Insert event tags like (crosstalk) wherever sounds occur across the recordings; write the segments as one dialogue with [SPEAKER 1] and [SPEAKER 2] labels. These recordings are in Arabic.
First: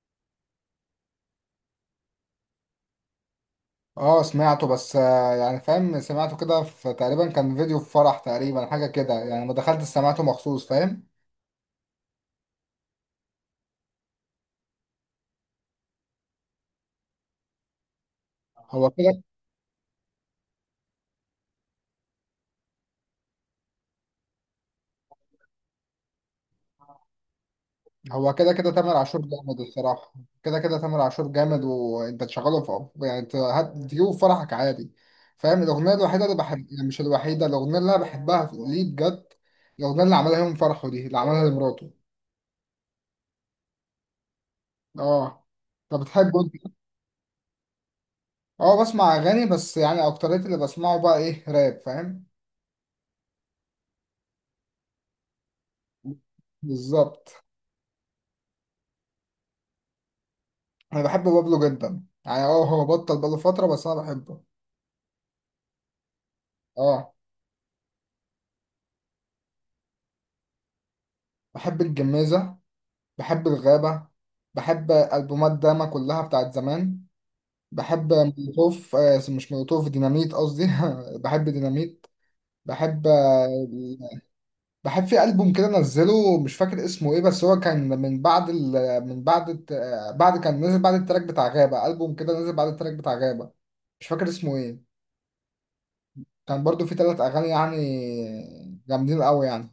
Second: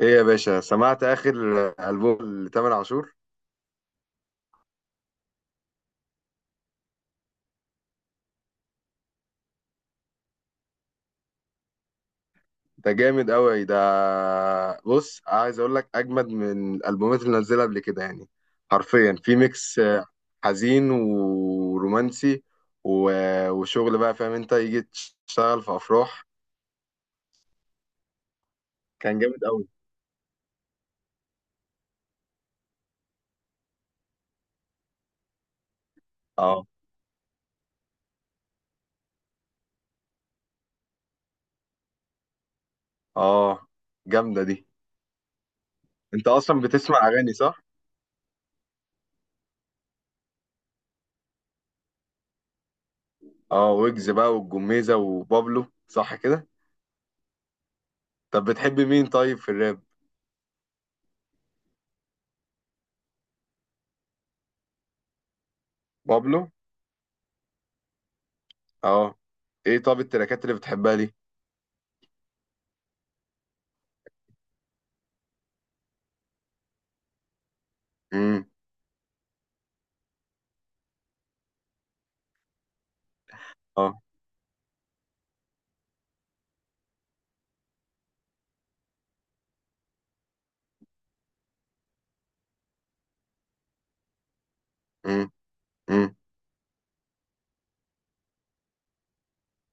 [SPEAKER 1] ايه يا باشا، سمعت اخر البوم لتامر عاشور؟
[SPEAKER 2] اه سمعته بس يعني فاهم سمعته كده في تقريبا كان فيديو في فرح تقريبا حاجة كده يعني ما دخلت سمعته مخصوص فاهم.
[SPEAKER 1] ده جامد قوي ده. بص، عايز اقول لك اجمد من الالبومات اللي نزلها قبل كده يعني.
[SPEAKER 2] هو
[SPEAKER 1] حرفيا
[SPEAKER 2] كده.
[SPEAKER 1] في ميكس حزين ورومانسي و- وشغل بقى، فاهم؟ انت يجي تشتغل في افراح.
[SPEAKER 2] هو كده كده تامر
[SPEAKER 1] كان
[SPEAKER 2] عاشور
[SPEAKER 1] جامد
[SPEAKER 2] جامد
[SPEAKER 1] قوي.
[SPEAKER 2] الصراحة. كده كده تامر عاشور جامد وانت تشغله في يعني تجيبه في فرحك عادي فاهم. الأغنية الوحيدة اللي بحب
[SPEAKER 1] اه.
[SPEAKER 2] يعني مش الوحيدة الأغنية اللي أنا بحبها ليه بجد. الأغنية اللي عملها يوم فرحه دي اللي عملها لمراته.
[SPEAKER 1] اه جامده دي.
[SPEAKER 2] اه. طب
[SPEAKER 1] انت
[SPEAKER 2] بتحبه
[SPEAKER 1] اصلا
[SPEAKER 2] انت؟
[SPEAKER 1] بتسمع اغاني، صح؟
[SPEAKER 2] اه بسمع أغاني بس يعني أكتريت اللي بسمعه بقى إيه راب فاهم.
[SPEAKER 1] اه، ويجز بقى والجميزه وبابلو، صح كده؟
[SPEAKER 2] بالظبط.
[SPEAKER 1] طب بتحب مين طيب في الراب؟
[SPEAKER 2] انا بحب بابلو جدا يعني اه هو بطل بقاله فترة بس انا بحبه.
[SPEAKER 1] بابلو.
[SPEAKER 2] اه.
[SPEAKER 1] اه. ايه، طب التراكات اللي بتحبها؟
[SPEAKER 2] بحب الجميزة، بحب الغابة، بحب ألبومات داما كلها بتاعت زمان، بحب
[SPEAKER 1] ليه؟
[SPEAKER 2] مولوتوف آه مش مولوتوف ديناميت قصدي. (laughs) بحب ديناميت، بحب
[SPEAKER 1] اه.
[SPEAKER 2] بحب في ألبوم كده نزله مش فاكر اسمه ايه بس هو كان من بعد ال... من بعد الت... آه، بعد كان نزل بعد التراك بتاع غابة، ألبوم كده نزل بعد التراك بتاع غابة. مش فاكر اسمه ايه.
[SPEAKER 1] امم امم
[SPEAKER 2] كان برضو في ثلاث أغاني يعني جامدين قوي يعني.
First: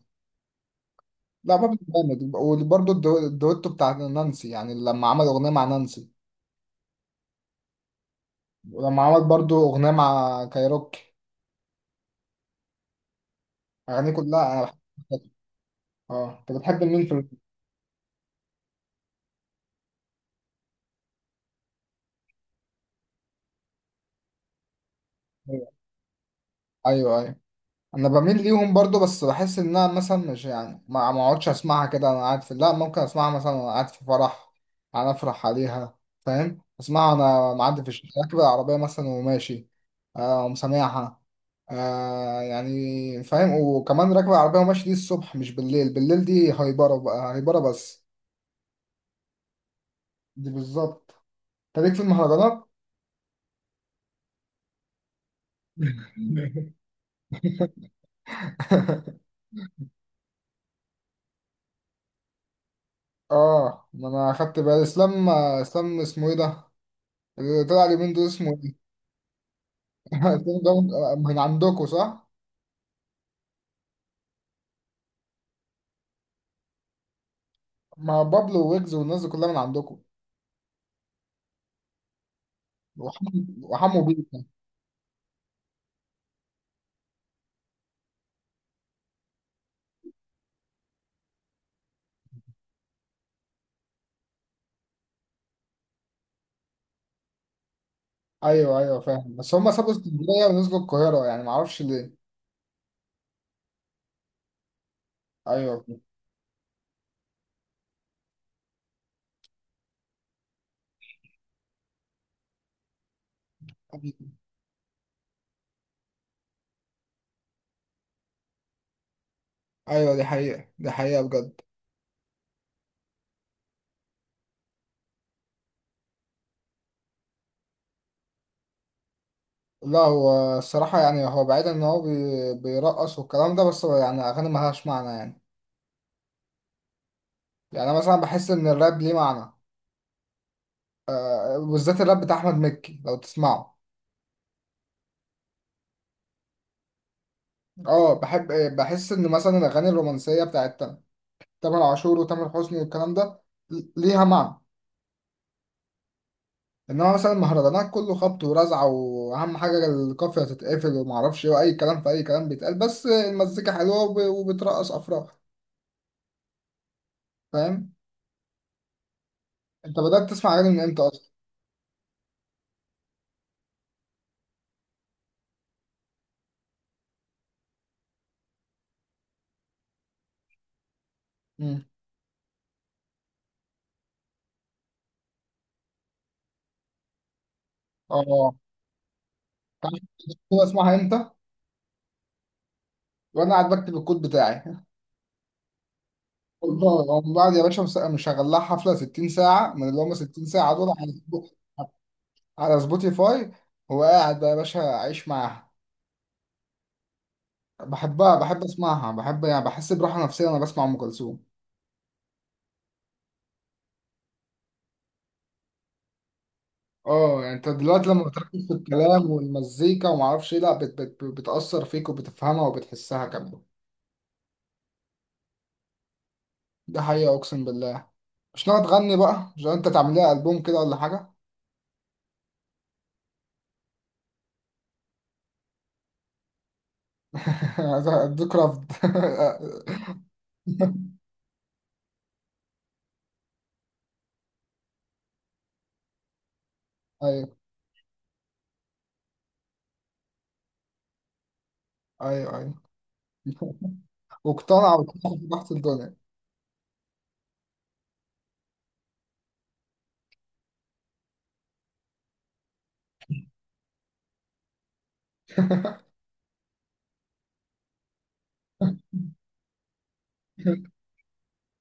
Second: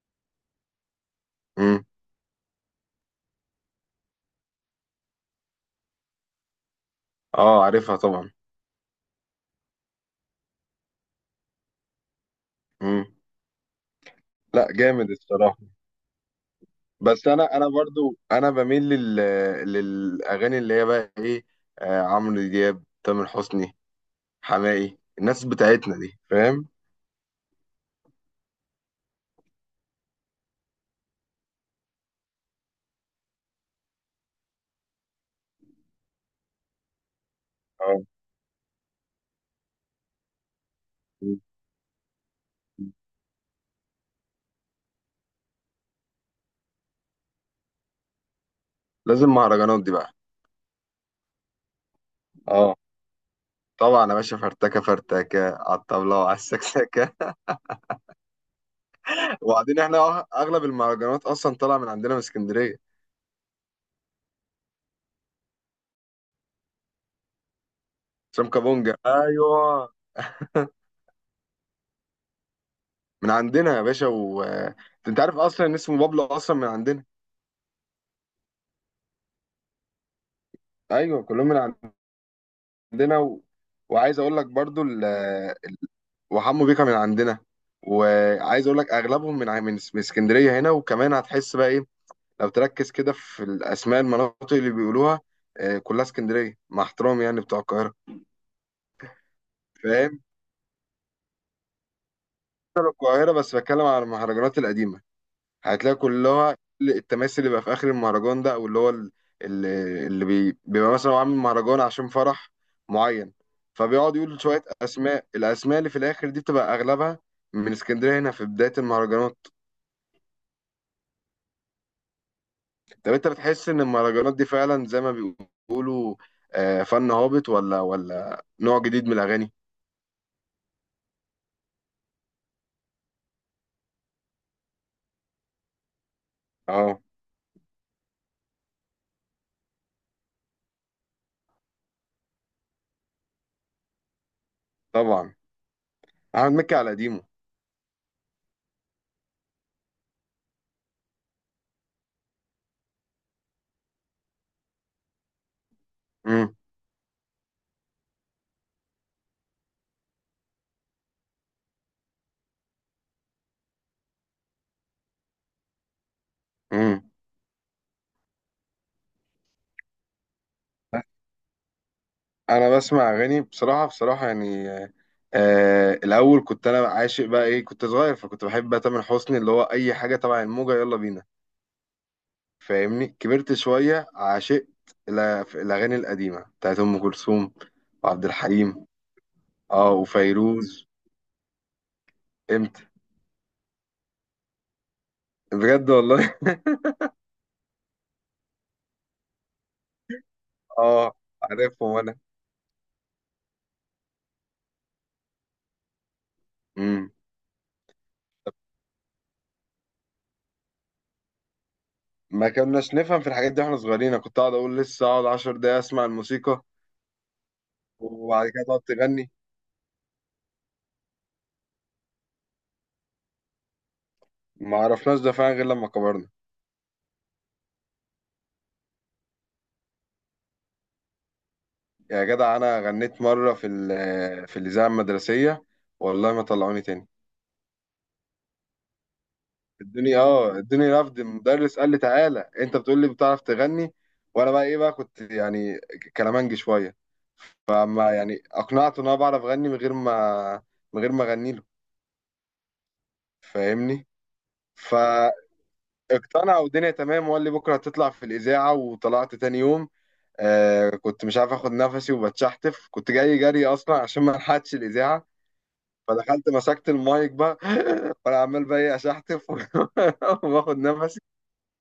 [SPEAKER 2] لا بابلو
[SPEAKER 1] امم
[SPEAKER 2] جامد وبرضه الدويتو بتاع نانسي يعني لما عمل أغنية مع نانسي،
[SPEAKER 1] اه، عارفها طبعا.
[SPEAKER 2] ولما عمل برضه أغنية مع كايروكي.
[SPEAKER 1] امم
[SPEAKER 2] أغانيه كلها أنا
[SPEAKER 1] لا جامد
[SPEAKER 2] بحب.
[SPEAKER 1] الصراحه.
[SPEAKER 2] اه أنت بتحب مين في
[SPEAKER 1] بس
[SPEAKER 2] الأغنية؟
[SPEAKER 1] انا برضو انا بميل لل، للاغاني اللي هي بقى ايه، عمرو دياب، تامر حسني، حماقي، الناس
[SPEAKER 2] أيوه،
[SPEAKER 1] بتاعتنا دي، فاهم؟
[SPEAKER 2] أيوه، انا بميل ليهم برضو بس بحس ان انا مثلا مش يعني ما اقعدش اسمعها كده انا قاعد في، لا ممكن اسمعها مثلا وانا قاعد في فرح، انا افرح عليها فاهم. اسمعها انا معدي في
[SPEAKER 1] اه.
[SPEAKER 2] الشارع راكب العربيه مثلا وماشي، آه ومسامعها.
[SPEAKER 1] مم.
[SPEAKER 2] آه يعني فاهم، وكمان راكب العربيه وماشي دي الصبح مش بالليل، بالليل دي هايبره بقى هايبره بس.
[SPEAKER 1] لازم مهرجانات دي بقى.
[SPEAKER 2] دي بالظبط. انت ليك في المهرجانات.
[SPEAKER 1] اه طبعا يا باشا، فرتكه فرتكه على الطبله وعلى السكسكه.
[SPEAKER 2] (laughs)
[SPEAKER 1] (laughs) وبعدين احنا اغلب المهرجانات اصلا طالعه من عندنا من اسكندريه.
[SPEAKER 2] اه ما انا اخدت بالي اسلام اسمه ايه ده اللي طلع اليومين دول اسمه
[SPEAKER 1] سمكه
[SPEAKER 2] إيه؟
[SPEAKER 1] بونجا، ايوه.
[SPEAKER 2] الفيلم ده من عندكم صح؟
[SPEAKER 1] من عندنا يا باشا، و انت عارف اصلا ان اسمه بابلو اصلا من عندنا.
[SPEAKER 2] ما بابلو ويجز والناس دي كلها من عندكم.
[SPEAKER 1] ايوه كلهم من عندنا
[SPEAKER 2] وحمو،
[SPEAKER 1] و...
[SPEAKER 2] وحمو
[SPEAKER 1] وعايز اقول
[SPEAKER 2] بيكا.
[SPEAKER 1] لك برضو ال... آه، وحمو بيكا من عندنا. وعايز اقول لك اغلبهم من ع- من اس- من اسكندريه هنا، وكمان هتحس بقى ايه، لو تركز كده في الاسماء، المناطق اللي بيقولوها، كلها اسكندريه، مع احترامي يعني بتوع القاهره.
[SPEAKER 2] ايوه ايوه فاهم بس هم سابوا
[SPEAKER 1] فاهم؟
[SPEAKER 2] اسكندريه ونزلوا القاهره يعني ما اعرفش ليه.
[SPEAKER 1] بتوع القاهره بس بتكلم على المهرجانات القديمه.
[SPEAKER 2] ايوه،
[SPEAKER 1] هتلاقي كلها التماثيل اللي بقى في اخر المهرجان ده، او اللي هو ال- ال- اللي بي- بيبقى مثلا هو عامل مهرجان عشان فرح معين، فبيقعد يقول شويه اسماء. الاسماء اللي في الاخر دي بتبقى اغلبها من اسكندريه هنا في بدايه المهرجانات.
[SPEAKER 2] ايوه دي حقيقه دي حقيقه بجد.
[SPEAKER 1] طب انت بتحس ان المهرجانات دي فعلا زي ما بيقولوا، فن هابط، ولا نوع جديد من الاغاني؟
[SPEAKER 2] لا هو الصراحه يعني هو بعيد ان هو بيرقص والكلام ده بس هو يعني اغاني ما لهاش معنى يعني.
[SPEAKER 1] اه
[SPEAKER 2] يعني انا مثلا بحس ان الراب ليه معنى، بالذات الراب بتاع احمد مكي لو تسمعه.
[SPEAKER 1] طبعا. احمد مكي على قديمه.
[SPEAKER 2] اه بحب. بحس ان مثلا الاغاني الرومانسيه بتاعت تامر عاشور وتامر حسني والكلام ده ليها معنى.
[SPEAKER 1] امم
[SPEAKER 2] انما مثلا مهرجانات كله خبط ورزع واهم حاجه القافيه تتقفل وما اعرفش ايه واي كلام في اي كلام بيتقال بس المزيكا حلوه وبترقص افراح
[SPEAKER 1] امم
[SPEAKER 2] فاهم. انت بدات تسمع اغاني من امتى اصلا؟
[SPEAKER 1] انا بسمع اغاني بصراحه بصراحه يعني، الاول كنت انا عاشق بقى ايه، كنت صغير فكنت بحب بقى تامر حسني، اللي هو اي حاجه تبع الموجه، يلا بينا.
[SPEAKER 2] امم.
[SPEAKER 1] فاهمني؟ كبرت شويه، عاشقت الاغاني القديمه بتاعت ام كلثوم وعبد
[SPEAKER 2] اه.
[SPEAKER 1] الحليم. اه
[SPEAKER 2] تعرف كنت
[SPEAKER 1] وفيروز.
[SPEAKER 2] بسمعها امتى؟
[SPEAKER 1] امتى؟
[SPEAKER 2] وانا قاعد بكتب الكود بتاعي.
[SPEAKER 1] بجد والله.
[SPEAKER 2] والله من بعد يا باشا مشغل لها حفله 60 ساعه من اللي هم 60 ساعه
[SPEAKER 1] (laughs)
[SPEAKER 2] دول على
[SPEAKER 1] اه عارفهم وانا.
[SPEAKER 2] على سبوتيفاي، وقاعد بقى يا باشا عايش معاها،
[SPEAKER 1] امم.
[SPEAKER 2] بحبها، بحب اسمعها، بحب يعني بحس براحه نفسيه وانا بسمع ام كلثوم.
[SPEAKER 1] ما كناش نفهم في الحاجات دي واحنا صغيرين. أنا كنت اقعد اقول لسه اقعد 10 دقايق اسمع الموسيقى،
[SPEAKER 2] اه يعني انت دلوقتي لما
[SPEAKER 1] وبعد كده
[SPEAKER 2] بتركز في
[SPEAKER 1] تقعد
[SPEAKER 2] الكلام
[SPEAKER 1] تغني.
[SPEAKER 2] والمزيكا وما اعرفش ايه لا بت بتاثر فيك وبتفهمها وبتحسها كمان.
[SPEAKER 1] ما عرفناش ده فعلا غير لما كبرنا.
[SPEAKER 2] ده حقيقه اقسم بالله. مش ناوي تغني بقى؟ مش انت تعمل لها البوم كده ولا حاجه؟
[SPEAKER 1] يا جدع انا غنيت مره في الاذاعه المدرسيه. والله ما طلعوني تاني.
[SPEAKER 2] (laughs) اديك رفض.
[SPEAKER 1] الدنيا اه الدنيا رفض.
[SPEAKER 2] (laughs)
[SPEAKER 1] المدرس قال لي تعالى انت بتقول لي بتعرف تغني، وانا بقى ايه بقى، كنت يعني كلامنج شويه،
[SPEAKER 2] ايوه،
[SPEAKER 1] فما يعني اقنعته ان انا بعرف اغني من غير ما اغني له.
[SPEAKER 2] ايوه، ايوه. (laughs)
[SPEAKER 1] فاهمني؟
[SPEAKER 2] واقتنع،
[SPEAKER 1] فاقتنع
[SPEAKER 2] واقتنع بضغط الدنيا.
[SPEAKER 1] والدنيا تمام، وقال لي بكره هتطلع في الاذاعه، وطلعت تاني يوم. كنت مش عارف اخد نفسي وبتشحتف، كنت جاي جري اصلا عشان ما الحقتش الاذاعه، فدخلت مسكت المايك بقى (laughs) وانا عمال بقى ايه اشحتف (laughs) واخد نفسي.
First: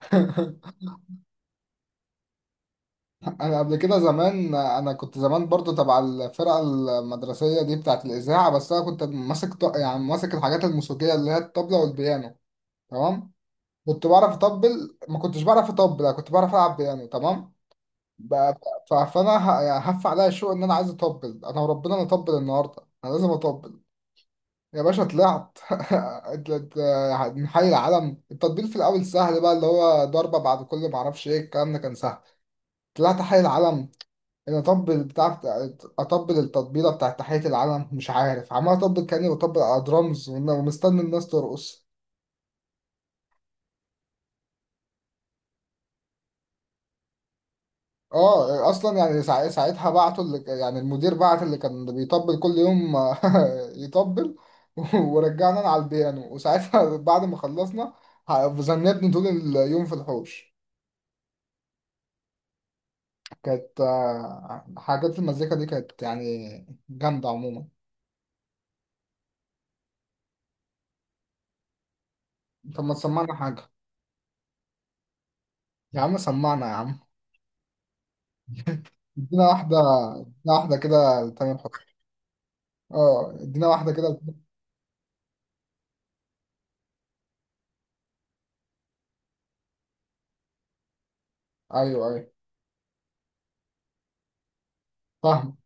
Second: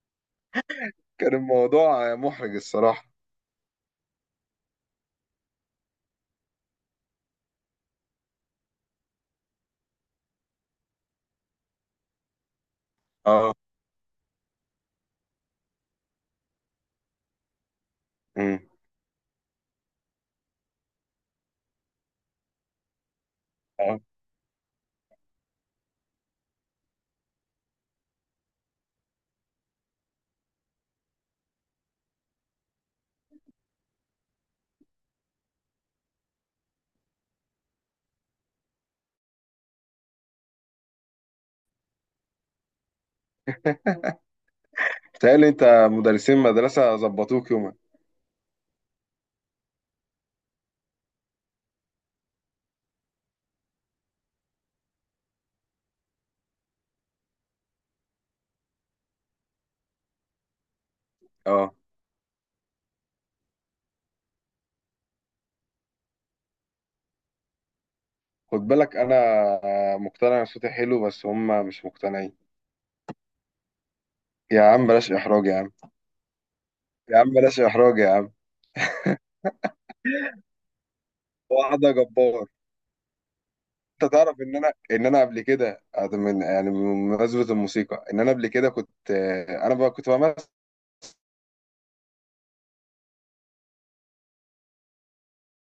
[SPEAKER 2] (laughs)
[SPEAKER 1] كان الموضوع محرج الصراحه.
[SPEAKER 2] انا قبل كده زمان انا كنت زمان برضو تبع الفرقه المدرسيه دي بتاعه الاذاعه بس انا كنت ماسك يعني ماسك الحاجات الموسيقيه اللي هي الطبله والبيانو تمام.
[SPEAKER 1] اه.
[SPEAKER 2] كنت بعرف اطبل، ما كنتش بعرف اطبل، أنا كنت بعرف العب بيانو تمام. ب-
[SPEAKER 1] امم.
[SPEAKER 2] فانا يعني هف عليا الشوق ان انا عايز اطبل، انا وربنا انا اطبل النهارده، انا لازم اطبل
[SPEAKER 1] اه.
[SPEAKER 2] يا باشا. طلعت. (laughs) ات- ات- يعني من حي العلم، التطبيل في الاول سهل بقى اللي هو ضربه بعد كل ما اعرفش ايه الكلام ده كان سهل. طلعت حي العلم، ان اطبل بتاع اطبل التطبيله بتاعت تحيه العلم، مش عارف عمال اطبل كاني بطبل على درامز ومستني الناس ترقص.
[SPEAKER 1] بتهيألي انت مدرسين مدرسه ظبطوك يومك.
[SPEAKER 2] اه اصلا يعني ساعتها بعتوا اللي يعني المدير بعت اللي كان بيطبل كل يوم. (laughs) يطبل. (laughs) ورجعنا أنا على البيانو وساعتها، (laughs) بعد ما خلصنا ذنبني طول اليوم في الحوش.
[SPEAKER 1] اه.
[SPEAKER 2] كانت حاجات المزيكا دي كانت يعني جامدة عموما.
[SPEAKER 1] خد بالك انا مقتنع ان صوتي حلو، بس هم مش مقتنعين.
[SPEAKER 2] طب ما تسمعنا حاجة؟
[SPEAKER 1] يا عم بلاش احراج يا عم.
[SPEAKER 2] يا عم سمعنا يا عم.
[SPEAKER 1] يا عم بلاش احراج يا عم.
[SPEAKER 2] ادينا واحدة، ادينا واحدة كده تمام.
[SPEAKER 1] واحده جبار.
[SPEAKER 2] اه ادينا واحدة
[SPEAKER 1] انت
[SPEAKER 2] كده.
[SPEAKER 1] تعرف ان انا قبل كده، من يعني بمناسبه الموسيقى، ان انا قبل كده كنت، انا بقى كنت بعمل
[SPEAKER 2] ايوه، ايوه فاهم.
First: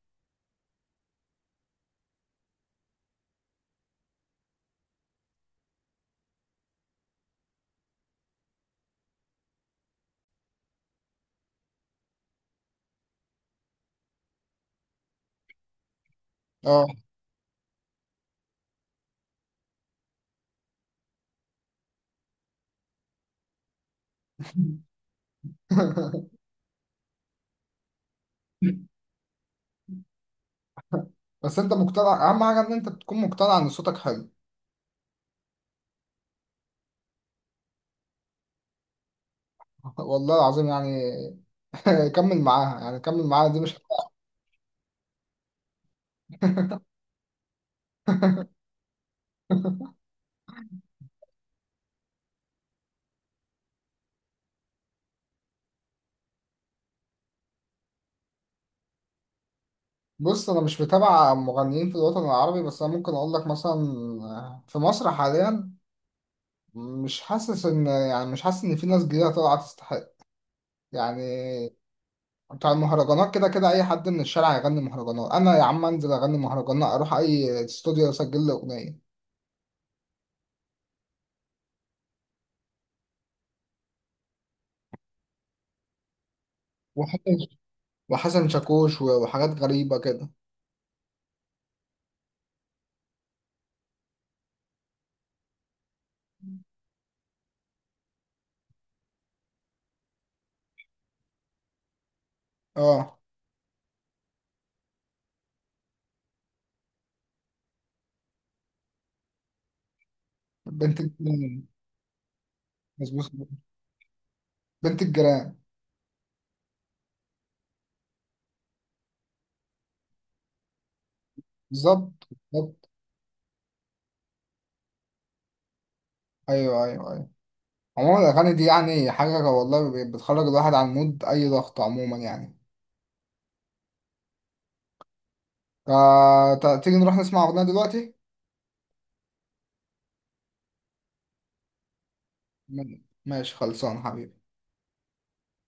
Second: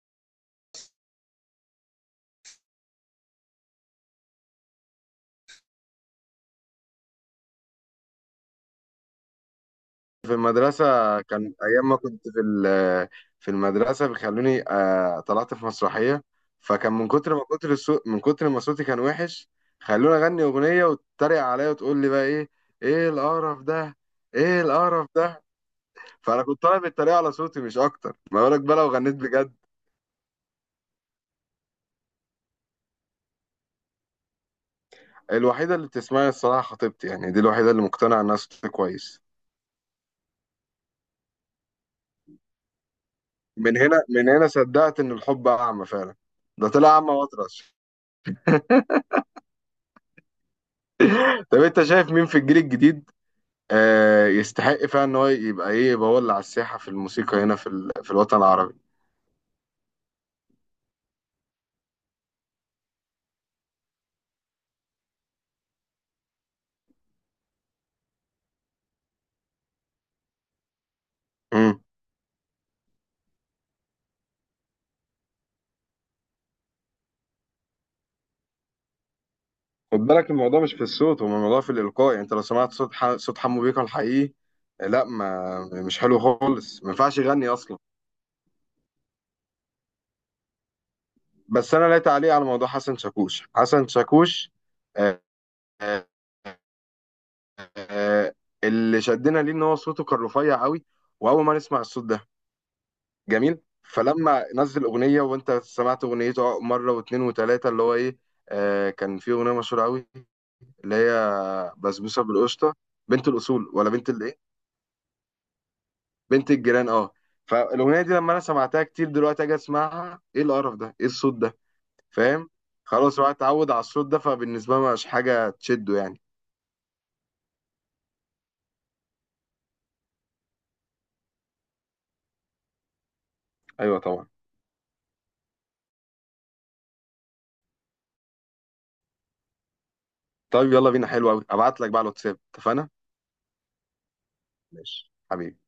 [SPEAKER 1] في المدرسة. كان أيام ما كنت في المدرسة بيخلوني، طلعت في مسرحية،
[SPEAKER 2] اه.
[SPEAKER 1] فكان من كتر ما كتر الصوت، من كتر ما صوتي كان وحش، خلوني أغني أغنية وتتريق عليا وتقول لي بقى إيه، إيه القرف ده، إيه القرف ده. فأنا
[SPEAKER 2] (laughs)
[SPEAKER 1] كنت طالع بالتريقة على صوتي مش أكتر، ما بالك بقى لو غنيت بجد؟
[SPEAKER 2] بس انت مقتنع، اهم حاجة ان انت تكون مقتنع ان صوتك حلو.
[SPEAKER 1] الوحيدة اللي بتسمعني الصراحة خطيبتي، يعني دي الوحيدة اللي مقتنعة إنها صوتي كويس.
[SPEAKER 2] (laughs) والله العظيم يعني. (laughs) كمل معاها يعني، كمل معاها دي مش
[SPEAKER 1] من
[SPEAKER 2] (laughs)
[SPEAKER 1] هنا، من هنا صدقت إن الحب أعمى فعلا. ده طلع أعمى وأطرش. طب أنت شايف مين في الجيل الجديد، يستحق فعلا ان هو يبقى ايه، يبقى هو اللي على الساحه في الموسيقى هنا في الوطن العربي؟
[SPEAKER 2] بص انا مش متابع مغنيين في الوطن العربي بس انا ممكن اقول لك مثلا في مصر حاليا مش حاسس ان يعني مش حاسس ان في ناس جديدة طالعة تستحق يعني.
[SPEAKER 1] امم.
[SPEAKER 2] بتاع المهرجانات كده كده اي حد من الشارع يغني مهرجانات، انا يا عم انزل اغني مهرجانات، اروح اي استوديو اسجل لي اغنية.
[SPEAKER 1] خد بالك الموضوع مش في الصوت، هو الموضوع في الالقاء. يعني انت لو سمعت صوت صوت حمو بيكا الحقيقي، لا ما مش حلو خالص، ما ينفعش يغني اصلا.
[SPEAKER 2] وحسن شاكوش وحاجات غريبة كده.
[SPEAKER 1] بس انا لا تعليق على موضوع حسن شاكوش. حسن شاكوش آه آه آه آه، اللي شدنا ليه ان هو صوته كان رفيع قوي، واول ما نسمع الصوت ده
[SPEAKER 2] اه.
[SPEAKER 1] جميل، فلما نزل اغنيه وانت سمعت اغنيته مره واثنين وثلاثه، اللي هو ايه، كان في اغنيه مشهوره قوي، اللي
[SPEAKER 2] بنت
[SPEAKER 1] هي
[SPEAKER 2] الجيران.
[SPEAKER 1] بسبوسه بالقشطه، بنت
[SPEAKER 2] مظبوط.
[SPEAKER 1] الاصول، ولا بنت الايه،
[SPEAKER 2] بنت الجيران.
[SPEAKER 1] بنت الجيران، اه. فالاغنيه دي لما انا سمعتها كتير، دلوقتي اجي اسمعها ايه القرف ده، ايه الصوت ده.
[SPEAKER 2] بالظبط،
[SPEAKER 1] فاهم؟
[SPEAKER 2] بالظبط.
[SPEAKER 1] خلاص هو اتعود على الصوت ده، فبالنسبه له مش حاجه تشده يعني.
[SPEAKER 2] ايوه، ايوه، ايوه. عموما الاغاني دي يعني حاجة والله بتخرج الواحد عن مود اي ضغط عموما يعني.
[SPEAKER 1] ايوه طبعا.
[SPEAKER 2] فتيجي نروح نسمع اغنية دلوقتي؟
[SPEAKER 1] طيب يلا بينا، حلو قوي، ابعت لك بقى على الواتساب، اتفقنا؟
[SPEAKER 2] ماشي خلصان حبيبي.
[SPEAKER 1] ماشي حبيبي.